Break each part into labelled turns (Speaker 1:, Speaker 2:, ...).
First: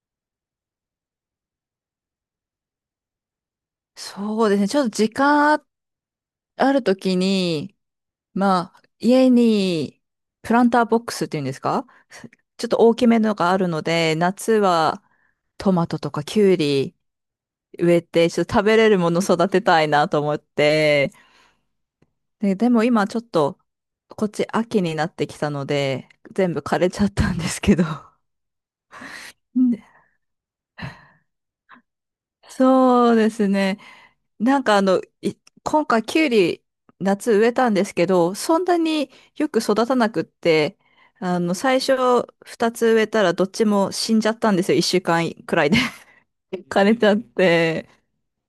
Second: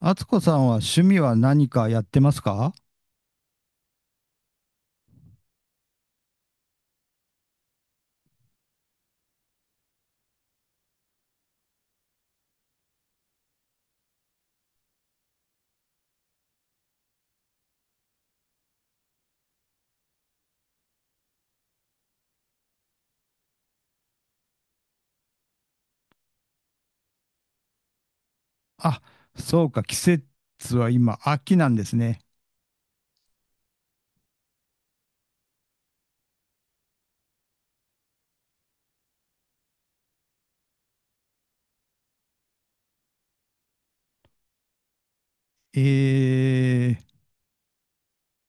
Speaker 1: あつこさんは趣味は何かやってますか？
Speaker 2: そうですね。ちょっと時間あるときに、まあ、家にプランターボックスっていうんですか？ちょっと大きめのがあるので、夏はトマトとかキュウリ植えて、ちょっと食べれるもの育てたいなと思って。でも今ちょっと、こっち秋になってきたので、全部枯れちゃったんですけど。
Speaker 1: あ、そうか、
Speaker 2: ね。
Speaker 1: 季節は今、秋なんですね。
Speaker 2: そうですね。なんかあの、い今回キュウリ夏植えたんですけど、そんなによく育たなくって、あの、最初2つ植えたらどっちも死んじゃったんですよ。1週間くらいで
Speaker 1: え
Speaker 2: 枯れ
Speaker 1: ー、
Speaker 2: ちゃって。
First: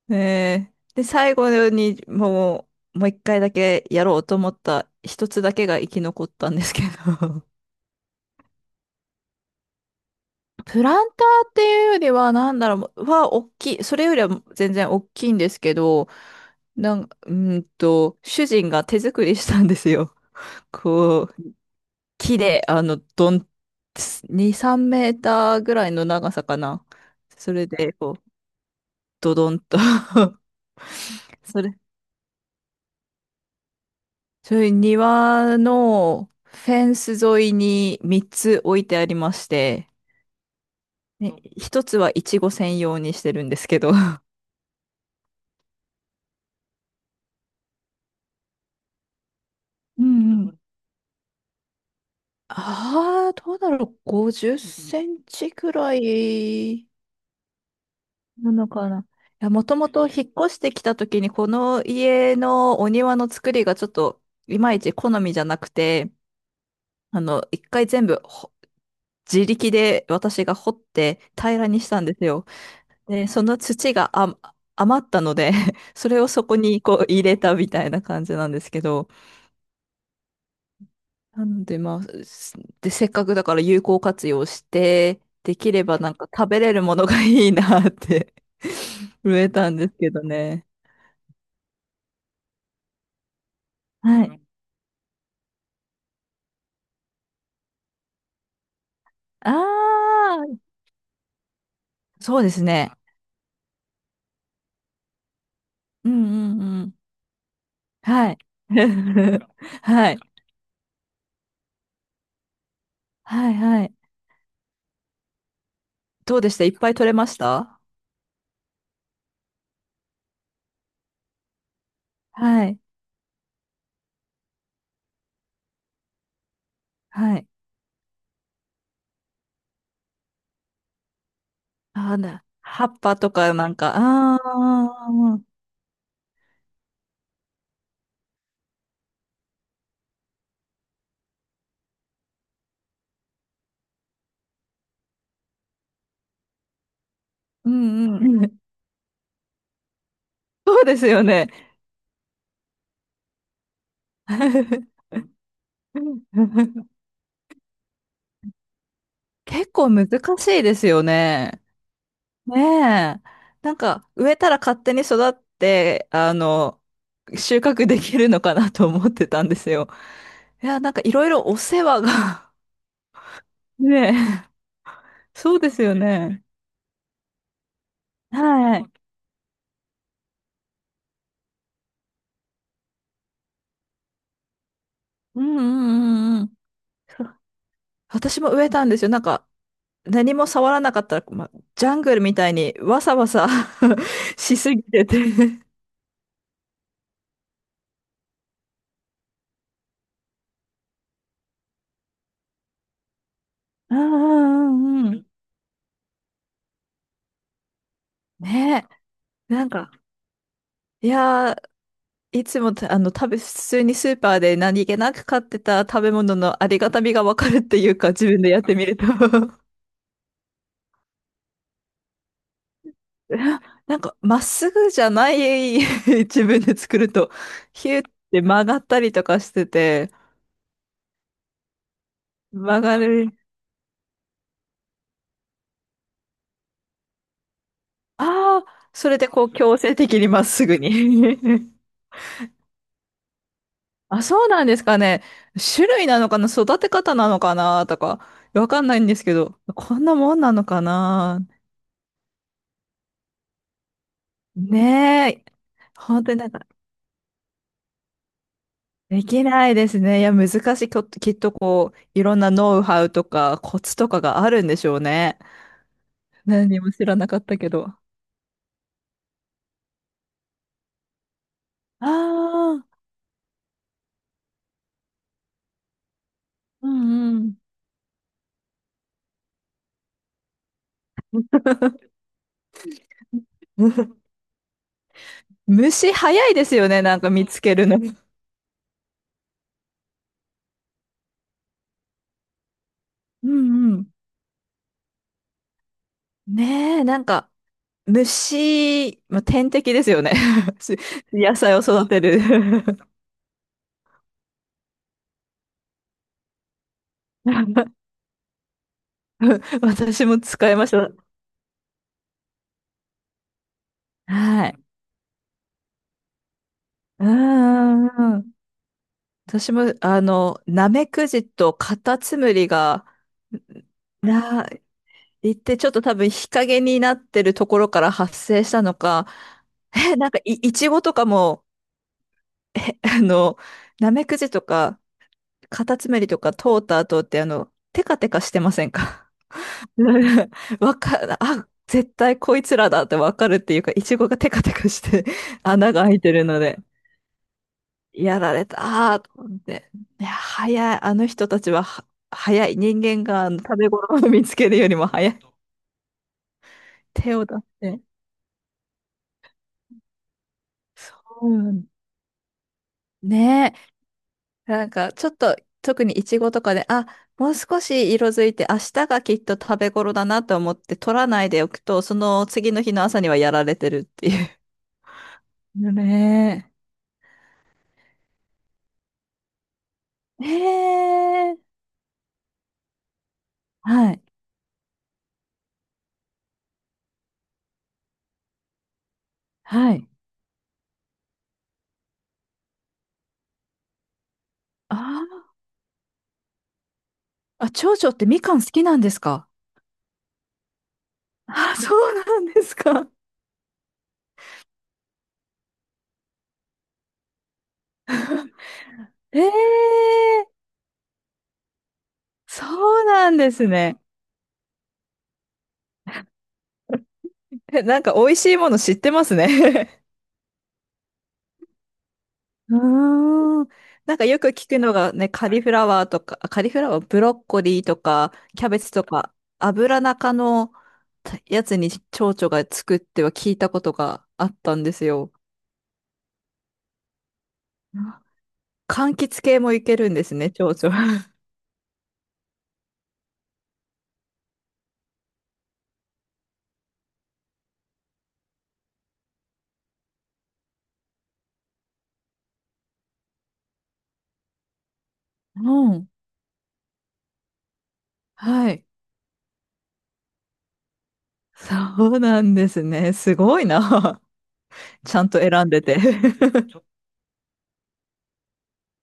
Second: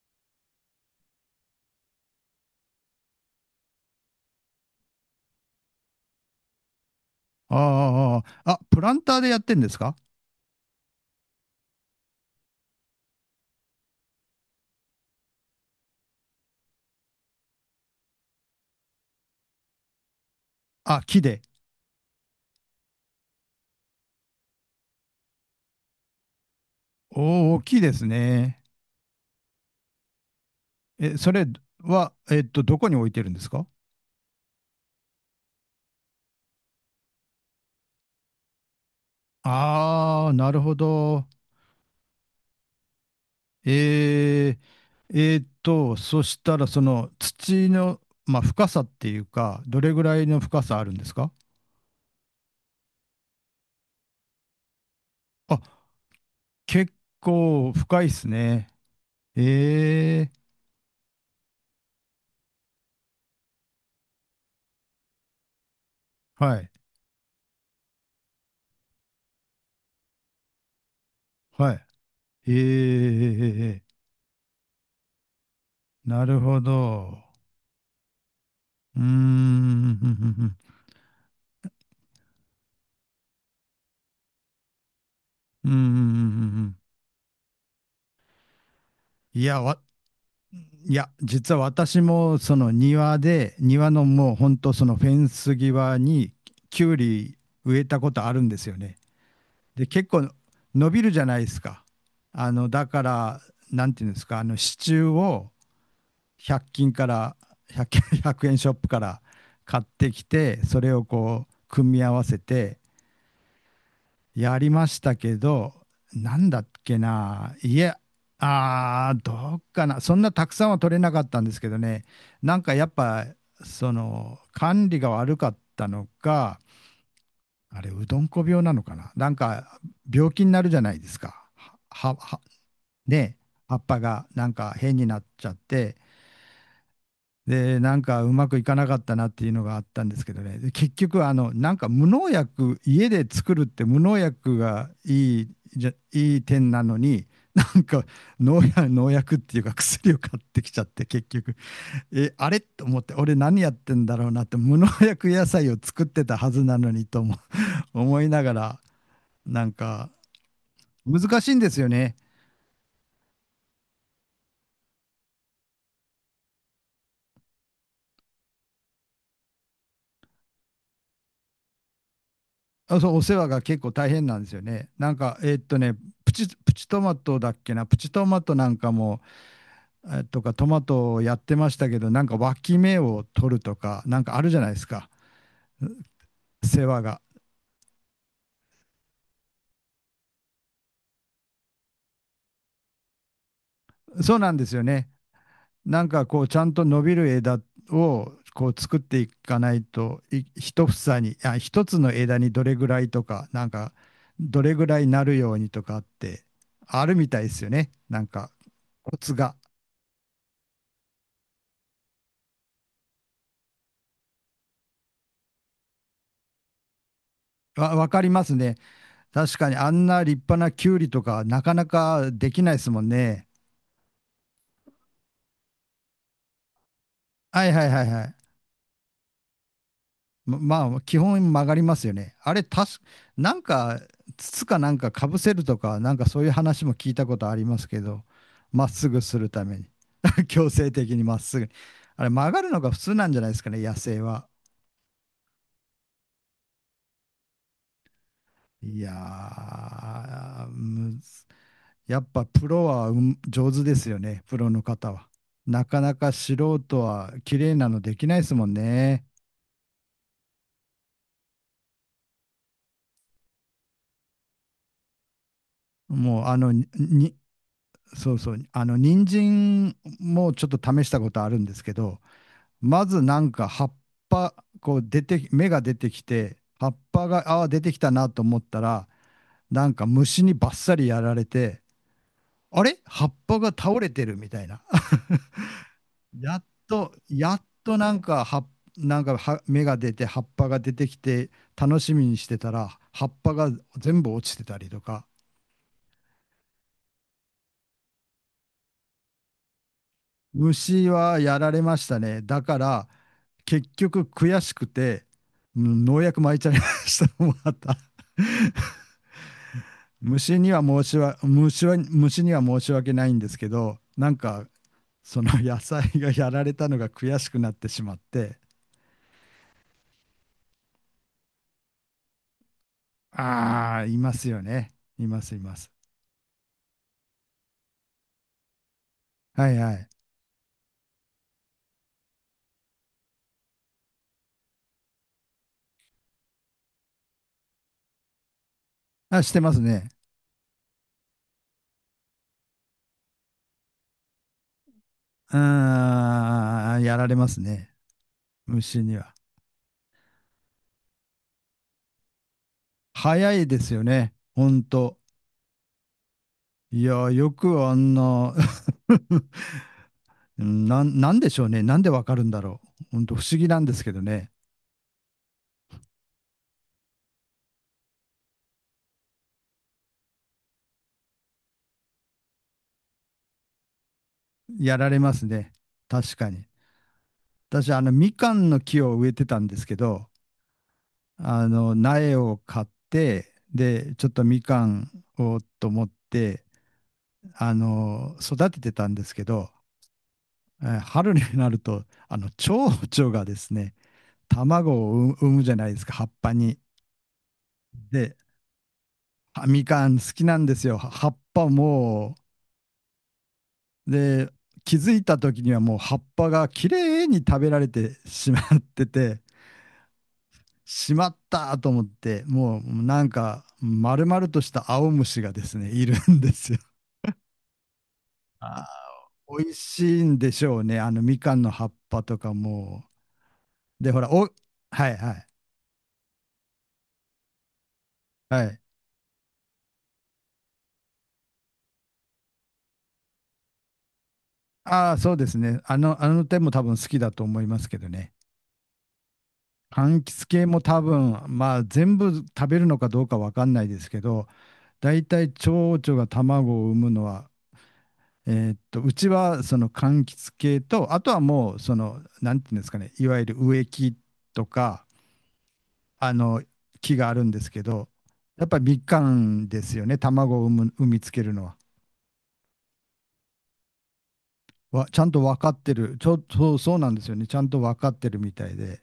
Speaker 2: ねえ。で、最後にもう1回だけやろうと思った一つだけが生き残ったんですけど。
Speaker 1: あーあー、あプランターでやってんですか？
Speaker 2: プランターっていうよりは、なんだろう、大きい。それよりは全然大きいんですけど、なん、うーんと、主人が手作りしたんですよ。
Speaker 1: あ、木
Speaker 2: こ
Speaker 1: で。
Speaker 2: う、木で、2、3メーターぐらいの長さかな。そ
Speaker 1: おお、
Speaker 2: れ
Speaker 1: 木で
Speaker 2: で、
Speaker 1: す
Speaker 2: こう、
Speaker 1: ね。
Speaker 2: ドドンと
Speaker 1: え、そ れ
Speaker 2: それ、
Speaker 1: は、どこに置いてるんですか？
Speaker 2: それ庭のフェンス沿いに3つ置いてありまして、
Speaker 1: ああー、なるほど。
Speaker 2: ね、1つはイチゴ専用にしてるんですけど。 うん
Speaker 1: えそしたら、その土の、まあ、深さっていうか、どれぐ
Speaker 2: う
Speaker 1: らいの
Speaker 2: ん。
Speaker 1: 深さあるんですか？
Speaker 2: ああ、どうだろう。50センチく
Speaker 1: あ、
Speaker 2: らい
Speaker 1: 結構深いです
Speaker 2: な
Speaker 1: ね。
Speaker 2: のかな。いや、もともと
Speaker 1: え
Speaker 2: 引
Speaker 1: え、
Speaker 2: っ越してきた時に、この家のお庭の作りがちょっといまいち好みじゃなくて、
Speaker 1: はい、
Speaker 2: あの、一回全部ほ自力で私が掘って平らに
Speaker 1: は
Speaker 2: したんですよ。
Speaker 1: い。ええ
Speaker 2: で、その
Speaker 1: え
Speaker 2: 土
Speaker 1: え、
Speaker 2: があ余ったので それ
Speaker 1: な
Speaker 2: を
Speaker 1: る
Speaker 2: そこ
Speaker 1: ほ
Speaker 2: にこう
Speaker 1: ど。
Speaker 2: 入れたみたいな感じなんですけ
Speaker 1: うーん、
Speaker 2: ど、
Speaker 1: ふんふんふん、
Speaker 2: なので、で、せっかくだから有効活用して、で
Speaker 1: うー
Speaker 2: きればなんか食べれ
Speaker 1: ん。
Speaker 2: るものがいいなって 植
Speaker 1: い
Speaker 2: え
Speaker 1: や、
Speaker 2: たんですけどね。
Speaker 1: いや、実は私もその庭で、庭の
Speaker 2: は
Speaker 1: もう
Speaker 2: い。
Speaker 1: ほんとそのフェンス際にきゅうり植えたことあるんですよね。
Speaker 2: あ
Speaker 1: で、結構
Speaker 2: あ、
Speaker 1: 伸びるじゃないですか。
Speaker 2: そうで
Speaker 1: あ
Speaker 2: す
Speaker 1: の、だ
Speaker 2: ね。
Speaker 1: から、なんていうんですか、あの支柱を、
Speaker 2: うんうん
Speaker 1: 100
Speaker 2: う
Speaker 1: 均
Speaker 2: ん。
Speaker 1: から1
Speaker 2: は
Speaker 1: 0
Speaker 2: い。
Speaker 1: 円ショップから 買っ
Speaker 2: は
Speaker 1: て
Speaker 2: い。
Speaker 1: きてそれをこう組み合わせて
Speaker 2: はいはい。
Speaker 1: やりましたけど。な
Speaker 2: どう
Speaker 1: ん
Speaker 2: でし
Speaker 1: だ
Speaker 2: た？
Speaker 1: っ
Speaker 2: いっぱい
Speaker 1: け
Speaker 2: 取れまし
Speaker 1: ない
Speaker 2: た？
Speaker 1: や。あー、どうかな、そんなたくさんは取れなかったんですけどね。なん
Speaker 2: は
Speaker 1: か
Speaker 2: い。
Speaker 1: やっぱその管理が悪かったのか、
Speaker 2: はい。
Speaker 1: あれうどんこ病なのかな、なんか病気になるじゃないですか。はは
Speaker 2: あー、
Speaker 1: は
Speaker 2: 葉っぱと
Speaker 1: ね、
Speaker 2: かな
Speaker 1: 葉
Speaker 2: ん
Speaker 1: っ
Speaker 2: か、
Speaker 1: ぱが
Speaker 2: あ
Speaker 1: なんか変に
Speaker 2: あ、
Speaker 1: なっ
Speaker 2: うん
Speaker 1: ちゃって、で、なんかうまくいかなかったなっていうのがあったんですけどね。で結局、あの、なんか無農薬、家で作るって無農薬がいい、じゃ、いい点なのに、な
Speaker 2: う
Speaker 1: んか
Speaker 2: んうん。
Speaker 1: 農 薬、農薬っていうか薬を買ってきち
Speaker 2: そ
Speaker 1: ゃ
Speaker 2: う
Speaker 1: っ
Speaker 2: で
Speaker 1: て、
Speaker 2: すよ
Speaker 1: 結
Speaker 2: ね。
Speaker 1: 局、え、あれと思って、俺何やってんだろうなって、無農 薬野菜を作ってたはずなのにとも 思いながら、なん
Speaker 2: 結構難
Speaker 1: か
Speaker 2: しいですよ
Speaker 1: 難しいん
Speaker 2: ね。
Speaker 1: ですよね。
Speaker 2: ねえ。なんか、植えたら勝手に育って、あの、収穫できるのかなと思ってたんですよ。いや、なんかいろいろお世話が。
Speaker 1: あ、そう、お世話が 結構大
Speaker 2: ね
Speaker 1: 変なんで
Speaker 2: え。
Speaker 1: すよね。なんか、
Speaker 2: そうですよ
Speaker 1: プ
Speaker 2: ね。
Speaker 1: チ、プチトマトだっけな、プチトマトなん
Speaker 2: はい。
Speaker 1: かも、とかトマトをやってましたけど、なんか脇芽を取るとか、なんかあるじゃないですか、
Speaker 2: うんうんうんうん。
Speaker 1: 世話が。
Speaker 2: そう。私も植えたんですよ。なんか、何も触らなかったら、ま、ジャングルみたいにわさわさ
Speaker 1: そうなん
Speaker 2: し
Speaker 1: で
Speaker 2: す
Speaker 1: すよ
Speaker 2: ぎて
Speaker 1: ね。
Speaker 2: て。
Speaker 1: なんかこう、ちゃんと伸びる枝をこう作っていかないと、い一房に、あ、一つの枝にどれぐらいとか、なんか
Speaker 2: う
Speaker 1: ど
Speaker 2: んう
Speaker 1: れぐら
Speaker 2: ん
Speaker 1: い
Speaker 2: うんう
Speaker 1: な
Speaker 2: ん。
Speaker 1: るようにとかってあるみたいですよね。なんか
Speaker 2: ね
Speaker 1: コツ
Speaker 2: え。
Speaker 1: が。
Speaker 2: いやー、いつもたあの食べ、普通にスーパーで何気なく買ってた食べ物のありがたみがわかるっていう
Speaker 1: わ
Speaker 2: か、
Speaker 1: か
Speaker 2: 自
Speaker 1: り
Speaker 2: 分
Speaker 1: ま
Speaker 2: で
Speaker 1: す
Speaker 2: やって
Speaker 1: ね。
Speaker 2: みると。
Speaker 1: 確かにあんな立派なキュウリとかなかなかできないですもんね。
Speaker 2: なんか、まっすぐじゃない。 自分で作ると、
Speaker 1: はいは
Speaker 2: ヒ
Speaker 1: い
Speaker 2: ュー
Speaker 1: は
Speaker 2: っ
Speaker 1: いはい。
Speaker 2: て曲がったりとかしてて、
Speaker 1: ま、まあ、基本曲がりますよね。あれ、
Speaker 2: 曲がる。
Speaker 1: なんか、筒かなんかかぶせるとか、なんかそういう話も聞いたことありますけど、
Speaker 2: ああ、
Speaker 1: まっす
Speaker 2: それ
Speaker 1: ぐ
Speaker 2: で
Speaker 1: す
Speaker 2: こ
Speaker 1: る
Speaker 2: う
Speaker 1: た
Speaker 2: 強
Speaker 1: めに。
Speaker 2: 制的にまっ す
Speaker 1: 強
Speaker 2: ぐ
Speaker 1: 制的にま
Speaker 2: に。
Speaker 1: っすぐに。あれ、曲がるのが普通なんじゃないですかね、野 生
Speaker 2: あ、そ
Speaker 1: は。
Speaker 2: うなんですかね。種類なのかな、育て方なのかなとか、わかんな
Speaker 1: い
Speaker 2: いん
Speaker 1: や
Speaker 2: ですけど、こんなもんなの
Speaker 1: ー、
Speaker 2: か
Speaker 1: む
Speaker 2: な。
Speaker 1: ずやっぱプロはうん上手ですよね、プロの方は。
Speaker 2: ねえ。
Speaker 1: なかな
Speaker 2: 本
Speaker 1: か
Speaker 2: 当になん
Speaker 1: 素
Speaker 2: か
Speaker 1: 人は綺麗なのできないですもん
Speaker 2: で
Speaker 1: ね。
Speaker 2: きないですね。いや、難しい。きっとこう、いろんなノウハウとかコツとかがあるんでしょうね。
Speaker 1: もうあの
Speaker 2: 何も知らな
Speaker 1: に、
Speaker 2: かったけど。あ
Speaker 1: そうそう。あの、人参もちょっと試したことあるんですけど、
Speaker 2: あ、
Speaker 1: まずなんか葉っぱ、こう出て、芽が出てきて、葉
Speaker 2: う
Speaker 1: っぱ
Speaker 2: んうん。
Speaker 1: が、あー出てきたなと思ったら、なんか虫にバッサリやられて、あれ葉っぱが倒れ てるみたいな。
Speaker 2: 虫 早い
Speaker 1: やっ
Speaker 2: ですよね、
Speaker 1: と、
Speaker 2: なんか見
Speaker 1: や
Speaker 2: つ
Speaker 1: っ
Speaker 2: ける
Speaker 1: と
Speaker 2: の。
Speaker 1: なんかなんかは芽が出て、葉っぱが出てきて、楽しみにしてたら、葉っ
Speaker 2: う
Speaker 1: ぱが
Speaker 2: んうん。
Speaker 1: 全部落ちてたりとか、
Speaker 2: ねえ、なんか、虫、まあ、天敵ですよね。し
Speaker 1: 虫は
Speaker 2: 野
Speaker 1: やら
Speaker 2: 菜を
Speaker 1: れまし
Speaker 2: 育
Speaker 1: た
Speaker 2: てる。
Speaker 1: ね。だから、結局悔しくて、農薬撒いちゃいましたもんま た
Speaker 2: 私も
Speaker 1: 虫
Speaker 2: 使
Speaker 1: に
Speaker 2: い
Speaker 1: は
Speaker 2: まし
Speaker 1: 申
Speaker 2: た。
Speaker 1: しわ虫は虫には申し訳ないんですけど、なんか
Speaker 2: はい。
Speaker 1: その野菜がやられたのが
Speaker 2: う
Speaker 1: 悔しくなってし
Speaker 2: んう
Speaker 1: まっ
Speaker 2: んうん。
Speaker 1: て、
Speaker 2: 私も、あの、ナメクジとカタツムリが、
Speaker 1: ああ、いますよ
Speaker 2: な、
Speaker 1: ね。いま
Speaker 2: 言
Speaker 1: す、
Speaker 2: っ
Speaker 1: いま
Speaker 2: てちょっ
Speaker 1: す。
Speaker 2: と多分日陰になってるところから発生したのか、
Speaker 1: はいはい。
Speaker 2: え、なんかい、いちごとかも、あの、ナメクジとか、カタツムリとか通った後って、あの、テカテカしてませんか？
Speaker 1: あ、してますね。
Speaker 2: あ、絶対こいつらだってわかるっていうか、いちごがテカテカして穴が開いてるので。
Speaker 1: ああ、やられますね。
Speaker 2: やられた
Speaker 1: 虫に
Speaker 2: ーと
Speaker 1: は。
Speaker 2: 思って。いや、早い。あの人たちは早い。人間があ
Speaker 1: 早
Speaker 2: の
Speaker 1: い
Speaker 2: 食
Speaker 1: で
Speaker 2: べ
Speaker 1: すよ
Speaker 2: 頃を
Speaker 1: ね。
Speaker 2: 見つ
Speaker 1: ほ
Speaker 2: ける
Speaker 1: ん
Speaker 2: よりも
Speaker 1: と。
Speaker 2: 早い。
Speaker 1: いや、
Speaker 2: 手を
Speaker 1: よ
Speaker 2: 出し
Speaker 1: くあ
Speaker 2: て。
Speaker 1: んな うん、なん
Speaker 2: う
Speaker 1: でしょうね。
Speaker 2: ん。
Speaker 1: なんでわかるんだろう。本当不思議
Speaker 2: ね
Speaker 1: なんですけどね。
Speaker 2: え。なんか、ちょっと、特にイチゴとかで、あ、もう少し色づいて、明日がきっと食べ頃だなと思って取らないでおくと、その次の日の朝にはやられてるっていう。
Speaker 1: やられますね。確か
Speaker 2: ね
Speaker 1: に。私、あの、みかんの木を植えてたんですけど、
Speaker 2: え。えー。
Speaker 1: あの、苗を買って、
Speaker 2: は
Speaker 1: で、
Speaker 2: い。
Speaker 1: ちょっとみかんをと思って、あの、育ててたんですけど、
Speaker 2: はい。
Speaker 1: 春になると、あの、蝶々がですね、卵
Speaker 2: あ
Speaker 1: を産
Speaker 2: ー。
Speaker 1: むじゃないですか、葉っぱに。
Speaker 2: あ、長女って
Speaker 1: で、
Speaker 2: みかん好きなんですか？
Speaker 1: あみかん好きなんですよ。葉っぱ
Speaker 2: あ、そう
Speaker 1: も、
Speaker 2: なんですか。
Speaker 1: で、気づいた時にはもう葉っぱがきれいに食べられてしまって
Speaker 2: え
Speaker 1: て、
Speaker 2: え。
Speaker 1: しまったと思って、
Speaker 2: そ
Speaker 1: もう
Speaker 2: う
Speaker 1: なん
Speaker 2: なんで
Speaker 1: か
Speaker 2: すね。
Speaker 1: 丸々とした青虫がですね、いるんですよ。
Speaker 2: え、なんか美味しいもの
Speaker 1: あ
Speaker 2: 知ってます
Speaker 1: ー美味
Speaker 2: ね。
Speaker 1: しいんでしょうね、あのみかんの葉っぱとか も。
Speaker 2: うーん。
Speaker 1: で、
Speaker 2: なん
Speaker 1: ほ
Speaker 2: か
Speaker 1: ら、
Speaker 2: よく聞くの
Speaker 1: は
Speaker 2: が
Speaker 1: い
Speaker 2: ね、
Speaker 1: はい
Speaker 2: カリフラワーとか、あ、カリフラワー、ブロッコリーとか、
Speaker 1: は
Speaker 2: キャベ
Speaker 1: い。
Speaker 2: ツとか、油中のやつに蝶々がつくって聞いたことがあったんです
Speaker 1: ああ、そ
Speaker 2: よ。
Speaker 1: うですね。あの点も多分好きだと思いますけど
Speaker 2: あ、
Speaker 1: ね。
Speaker 2: 柑橘系もいけるん
Speaker 1: 柑
Speaker 2: です
Speaker 1: 橘
Speaker 2: ね、
Speaker 1: 系
Speaker 2: 蝶
Speaker 1: も多
Speaker 2: 々。
Speaker 1: 分、まあ全部食べるのかどうかわかんないですけど、大体蝶々が卵を産むのはうちはその柑橘系と、あとはもうその、なんていうんですかね、いわゆる植木とか、
Speaker 2: うん。
Speaker 1: あの、木があるんですけど、やっ
Speaker 2: は
Speaker 1: ぱり
Speaker 2: い。
Speaker 1: みかんですよね、卵を産む、産みつけるのは。
Speaker 2: そうなんですね。すごいな。ち
Speaker 1: ち
Speaker 2: ゃ
Speaker 1: ゃ
Speaker 2: ん
Speaker 1: ん
Speaker 2: と
Speaker 1: と分
Speaker 2: 選ん
Speaker 1: かっ
Speaker 2: で
Speaker 1: て
Speaker 2: て。
Speaker 1: る。ちょっと、そうなんですよね。ちゃんと分かってるみたいで、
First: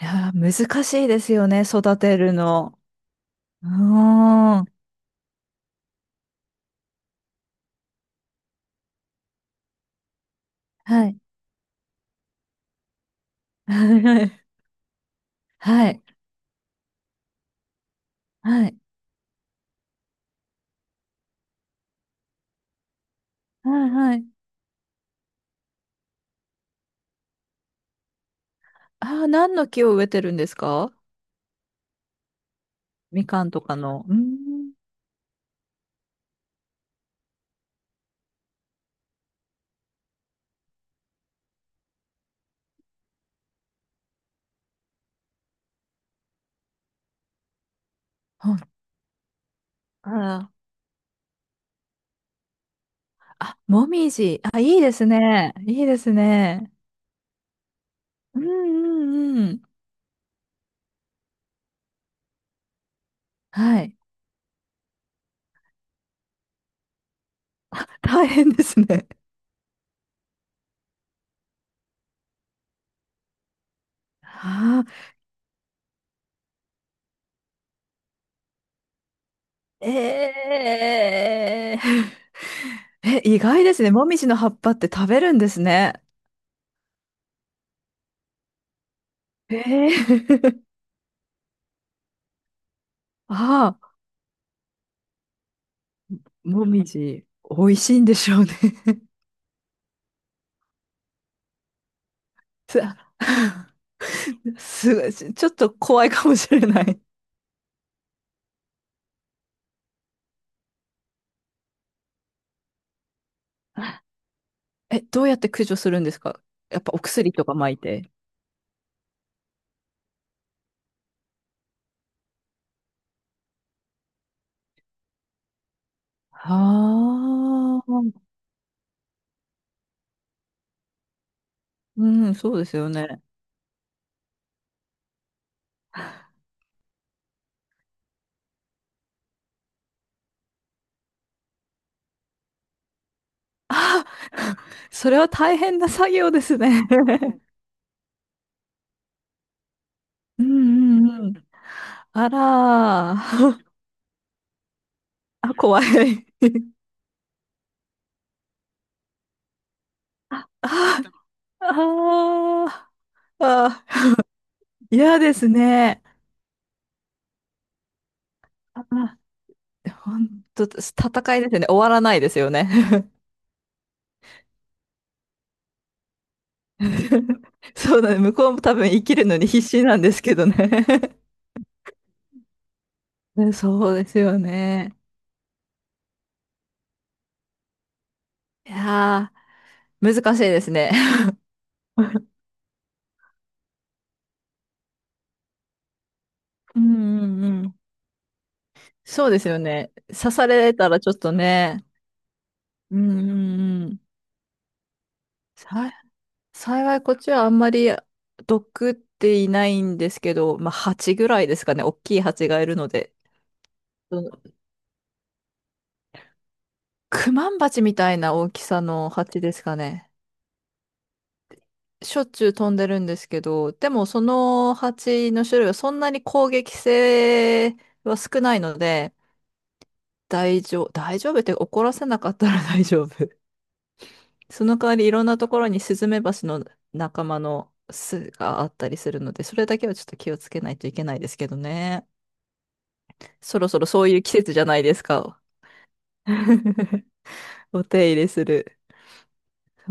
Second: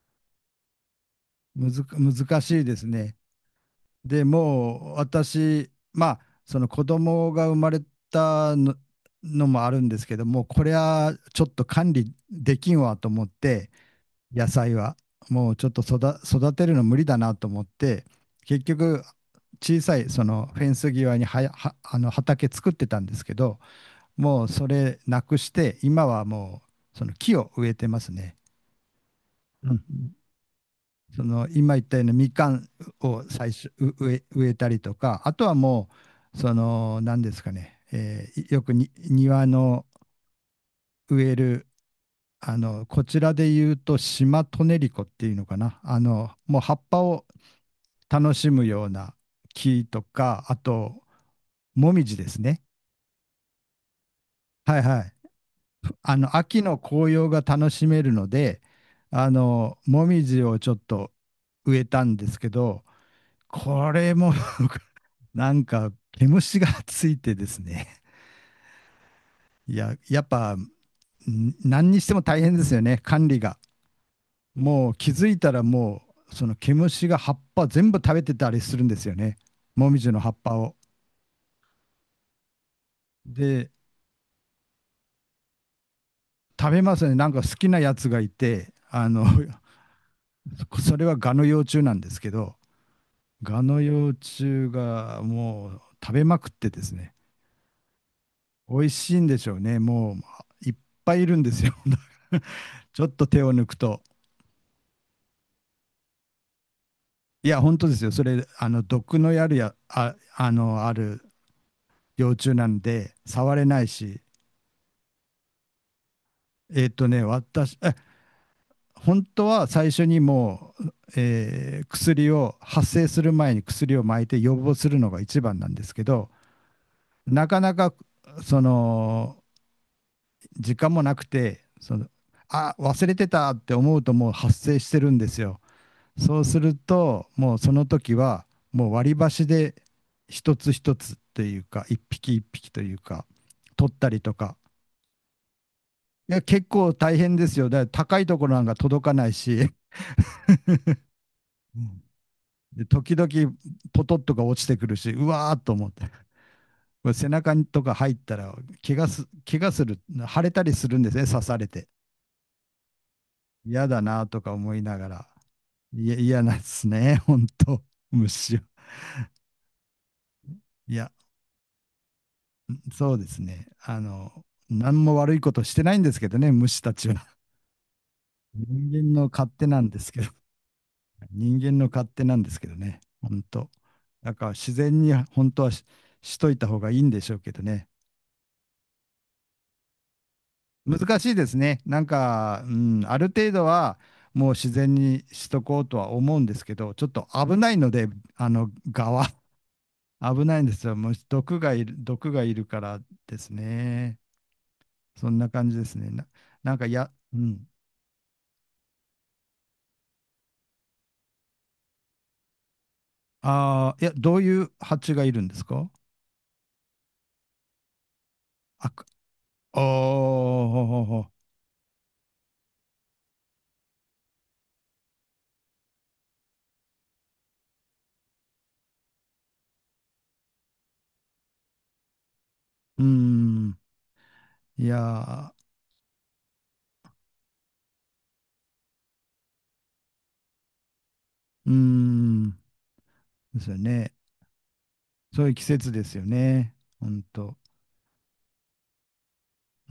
Speaker 2: いやー、難しいですよね、
Speaker 1: むずか、
Speaker 2: 育てる
Speaker 1: 難しいで
Speaker 2: の。
Speaker 1: すね。
Speaker 2: う
Speaker 1: で、
Speaker 2: ーん。
Speaker 1: もう、私、まあ、その子供が生まれたのもあるんですけども、これ
Speaker 2: は
Speaker 1: は
Speaker 2: い。
Speaker 1: ちょっと管理できんわと思って、野菜は。もうちょっと
Speaker 2: はい。
Speaker 1: 育てるの無理だなと思って、
Speaker 2: はい。
Speaker 1: 結
Speaker 2: はい。
Speaker 1: 局、小さいそのフェンス際にはあの畑作ってたんですけど、
Speaker 2: はい。はい。
Speaker 1: もうそれなくして、今はもうその木を植えてますね。
Speaker 2: ああ、何の
Speaker 1: う
Speaker 2: 木を植え
Speaker 1: ん。
Speaker 2: てるんですか？
Speaker 1: その今言ったようなみかんを
Speaker 2: みか
Speaker 1: 最
Speaker 2: んと
Speaker 1: 初
Speaker 2: か
Speaker 1: う
Speaker 2: の。う
Speaker 1: 植
Speaker 2: ー
Speaker 1: え、植えた
Speaker 2: ん。
Speaker 1: りとか、あとはもう、その何ですかね、よくに庭の植える、あの、こちらで言うとシマトネリコっていうのかな。あの、もう葉っぱを楽し
Speaker 2: はい。
Speaker 1: むような木と
Speaker 2: あ
Speaker 1: か、
Speaker 2: ら。
Speaker 1: あと、もみじですね。
Speaker 2: あ、もみじ。あ、
Speaker 1: は
Speaker 2: いい
Speaker 1: い
Speaker 2: で
Speaker 1: は
Speaker 2: す
Speaker 1: い。
Speaker 2: ね。いいです
Speaker 1: あの、秋
Speaker 2: ね。
Speaker 1: の紅葉が楽しめるの
Speaker 2: うん
Speaker 1: で、
Speaker 2: う
Speaker 1: あ
Speaker 2: んうん。
Speaker 1: の、もみじをちょっと植えたんですけど、
Speaker 2: は
Speaker 1: こ
Speaker 2: い。
Speaker 1: れも なんか、毛虫がついてです
Speaker 2: あ。
Speaker 1: ね。
Speaker 2: 大変ですね。
Speaker 1: いや、やっぱ、何にしても大変ですよね、管理が。
Speaker 2: あ
Speaker 1: もう気づいたらもう、その毛虫が葉っぱ全部食べてたりするんですよね。
Speaker 2: あ、
Speaker 1: もみじの葉っぱを。
Speaker 2: えー、え、意外
Speaker 1: で、
Speaker 2: ですね。もみじの葉っぱって食べるんですね。
Speaker 1: 食べますね。なんか好きなやつがいて、あの
Speaker 2: ええ。
Speaker 1: それはガの幼虫なんですけど、ガの
Speaker 2: あ。
Speaker 1: 幼虫がもう食べまくっ
Speaker 2: も
Speaker 1: てで
Speaker 2: み
Speaker 1: すね、
Speaker 2: じ、美味しいんでしょうね。
Speaker 1: 美味 しいんでしょうね。もういっぱいいるんですよ。ちょ
Speaker 2: さ。
Speaker 1: っと手を抜くと。
Speaker 2: すごい、ちょっと怖いかもしれない。
Speaker 1: いや、本当ですよ。それ、あの、毒のやるや、あ、あの、ある幼虫なんで、触れないし、
Speaker 2: え、どうやって駆除するんですか？やっぱお薬とか撒
Speaker 1: 私、
Speaker 2: いて。
Speaker 1: 本当は最初にもう、薬を発生する前に薬をまいて予防するのが一番なんですけど、なかな
Speaker 2: は
Speaker 1: か
Speaker 2: あ、
Speaker 1: その時間もなくて、その、
Speaker 2: うん、そうで
Speaker 1: あ、
Speaker 2: すよ
Speaker 1: 忘
Speaker 2: ね。
Speaker 1: れてたって思うともう発生してるんですよ。そうするともうその時はもう割り箸で一つ一つというか一匹一匹というか取ったりとか。
Speaker 2: それは大変な作業
Speaker 1: いや、
Speaker 2: です
Speaker 1: 結
Speaker 2: ね。
Speaker 1: 構大変 ですよ、だから高いところなんか届かないし。
Speaker 2: うんうんうん。
Speaker 1: うん、
Speaker 2: あ
Speaker 1: で、時
Speaker 2: ら
Speaker 1: 々
Speaker 2: ー。
Speaker 1: ポトッとか落ちてくるし、うわ
Speaker 2: あ、
Speaker 1: ーっと
Speaker 2: 怖い。
Speaker 1: 思って、これ背中とか入ったら、怪我する、腫れたりする
Speaker 2: あ
Speaker 1: ん
Speaker 2: ー、
Speaker 1: ですね、刺されて。
Speaker 2: あー、あ
Speaker 1: 嫌だなとか思い
Speaker 2: ー、
Speaker 1: なが
Speaker 2: 嫌
Speaker 1: ら、
Speaker 2: ですね。
Speaker 1: いや、嫌なんですね、本当虫は。
Speaker 2: あ、本当
Speaker 1: いや、
Speaker 2: 戦いですよね。終わらないですよね。
Speaker 1: そう ですね。あの、何も悪いことしてないんですけどね、虫たちは。
Speaker 2: そうだね。向こうも多分生
Speaker 1: 人
Speaker 2: き
Speaker 1: 間
Speaker 2: る
Speaker 1: の
Speaker 2: のに
Speaker 1: 勝手
Speaker 2: 必
Speaker 1: な
Speaker 2: 死
Speaker 1: ん
Speaker 2: な
Speaker 1: で
Speaker 2: ん
Speaker 1: す
Speaker 2: で
Speaker 1: け
Speaker 2: す
Speaker 1: ど、
Speaker 2: けどね。
Speaker 1: 人間の勝手なんですけどね、本
Speaker 2: ね。
Speaker 1: 当。
Speaker 2: そうです
Speaker 1: だ
Speaker 2: よ
Speaker 1: から自
Speaker 2: ね。
Speaker 1: 然に本当はしといた方がいいんでしょうけどね。
Speaker 2: いやー、難しいですね。
Speaker 1: 難しいですね。なんか、うん、ある程度はもう自然にしとこうとは思うんです け
Speaker 2: うん
Speaker 1: ど、ちょっ
Speaker 2: う
Speaker 1: と
Speaker 2: んう
Speaker 1: 危な
Speaker 2: ん。
Speaker 1: いので、あの、側、
Speaker 2: そうですよね。刺
Speaker 1: 危
Speaker 2: さ
Speaker 1: ないんで
Speaker 2: れ
Speaker 1: す
Speaker 2: た
Speaker 1: よ。
Speaker 2: らち
Speaker 1: もう
Speaker 2: ょっとね。
Speaker 1: 毒がいるか
Speaker 2: う
Speaker 1: ら
Speaker 2: んう
Speaker 1: です
Speaker 2: んうん。
Speaker 1: ね。そんな感じで
Speaker 2: さ、
Speaker 1: すね。なんか、
Speaker 2: 幸い
Speaker 1: や、
Speaker 2: こっち
Speaker 1: う
Speaker 2: はあん
Speaker 1: ん。
Speaker 2: まり毒っていないんですけど、まあ蜂ぐらいですかね。大きい蜂がいるので。
Speaker 1: ああ、いや、
Speaker 2: その
Speaker 1: どういう蜂がいるんですか？
Speaker 2: クマンバチみたいな大きさ
Speaker 1: あ、く
Speaker 2: の蜂ですか
Speaker 1: おー、
Speaker 2: ね。
Speaker 1: ほほほ。
Speaker 2: しょっちゅう飛んでるんですけど、でもその蜂の種類はそんなに攻撃性は少ないので、大丈夫、大丈夫って怒らせなかったら 大
Speaker 1: う
Speaker 2: 丈夫。
Speaker 1: ん。
Speaker 2: その
Speaker 1: い
Speaker 2: 代わ
Speaker 1: や
Speaker 2: りいろんなと
Speaker 1: ー、
Speaker 2: ころにスズメバチの仲間の巣があったりするので、それだけはちょっと気をつけないといけないですけど
Speaker 1: う
Speaker 2: ね。
Speaker 1: ん。
Speaker 2: そ
Speaker 1: で
Speaker 2: ろ
Speaker 1: すよ
Speaker 2: そろそう
Speaker 1: ね。
Speaker 2: いう季節じゃないですか。
Speaker 1: そういう季節ですよね。ほ んと。
Speaker 2: お手入れする。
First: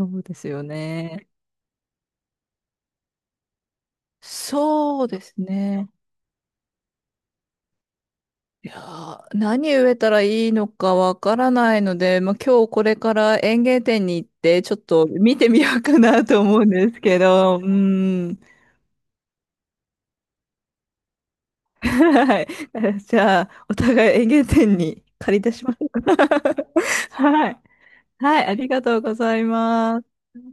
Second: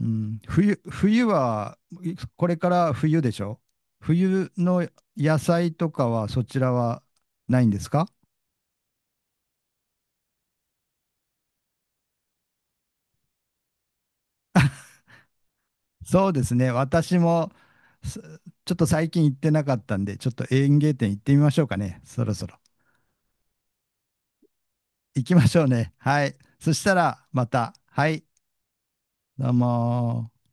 Speaker 1: う
Speaker 2: うで
Speaker 1: ん、
Speaker 2: すよ
Speaker 1: 冬
Speaker 2: ね。
Speaker 1: は、これから冬でしょ。冬の
Speaker 2: そうです
Speaker 1: 野菜
Speaker 2: ね。
Speaker 1: とかはそちらはないんですか？
Speaker 2: いやー、何植えたらいいのかわからないので、まあ、今日これから園芸店に行って、ちょっと見てみようかな
Speaker 1: そう
Speaker 2: と
Speaker 1: です
Speaker 2: 思うん
Speaker 1: ね。
Speaker 2: です
Speaker 1: 私
Speaker 2: け
Speaker 1: も、
Speaker 2: ど、う
Speaker 1: す
Speaker 2: ーん。
Speaker 1: ちょっと最近行ってなかったんで、ちょっと園芸店行ってみましょうか ね。そろ
Speaker 2: は
Speaker 1: そ
Speaker 2: い。
Speaker 1: ろ。
Speaker 2: じゃあ、お互い園芸店に
Speaker 1: 行き
Speaker 2: 借り
Speaker 1: ま
Speaker 2: 出
Speaker 1: しょ
Speaker 2: し
Speaker 1: う
Speaker 2: ましょ
Speaker 1: ね。
Speaker 2: うか。
Speaker 1: はい。そした らま
Speaker 2: はい。
Speaker 1: た。はい。
Speaker 2: はい、ありがとうござい
Speaker 1: どう
Speaker 2: ます。
Speaker 1: もー。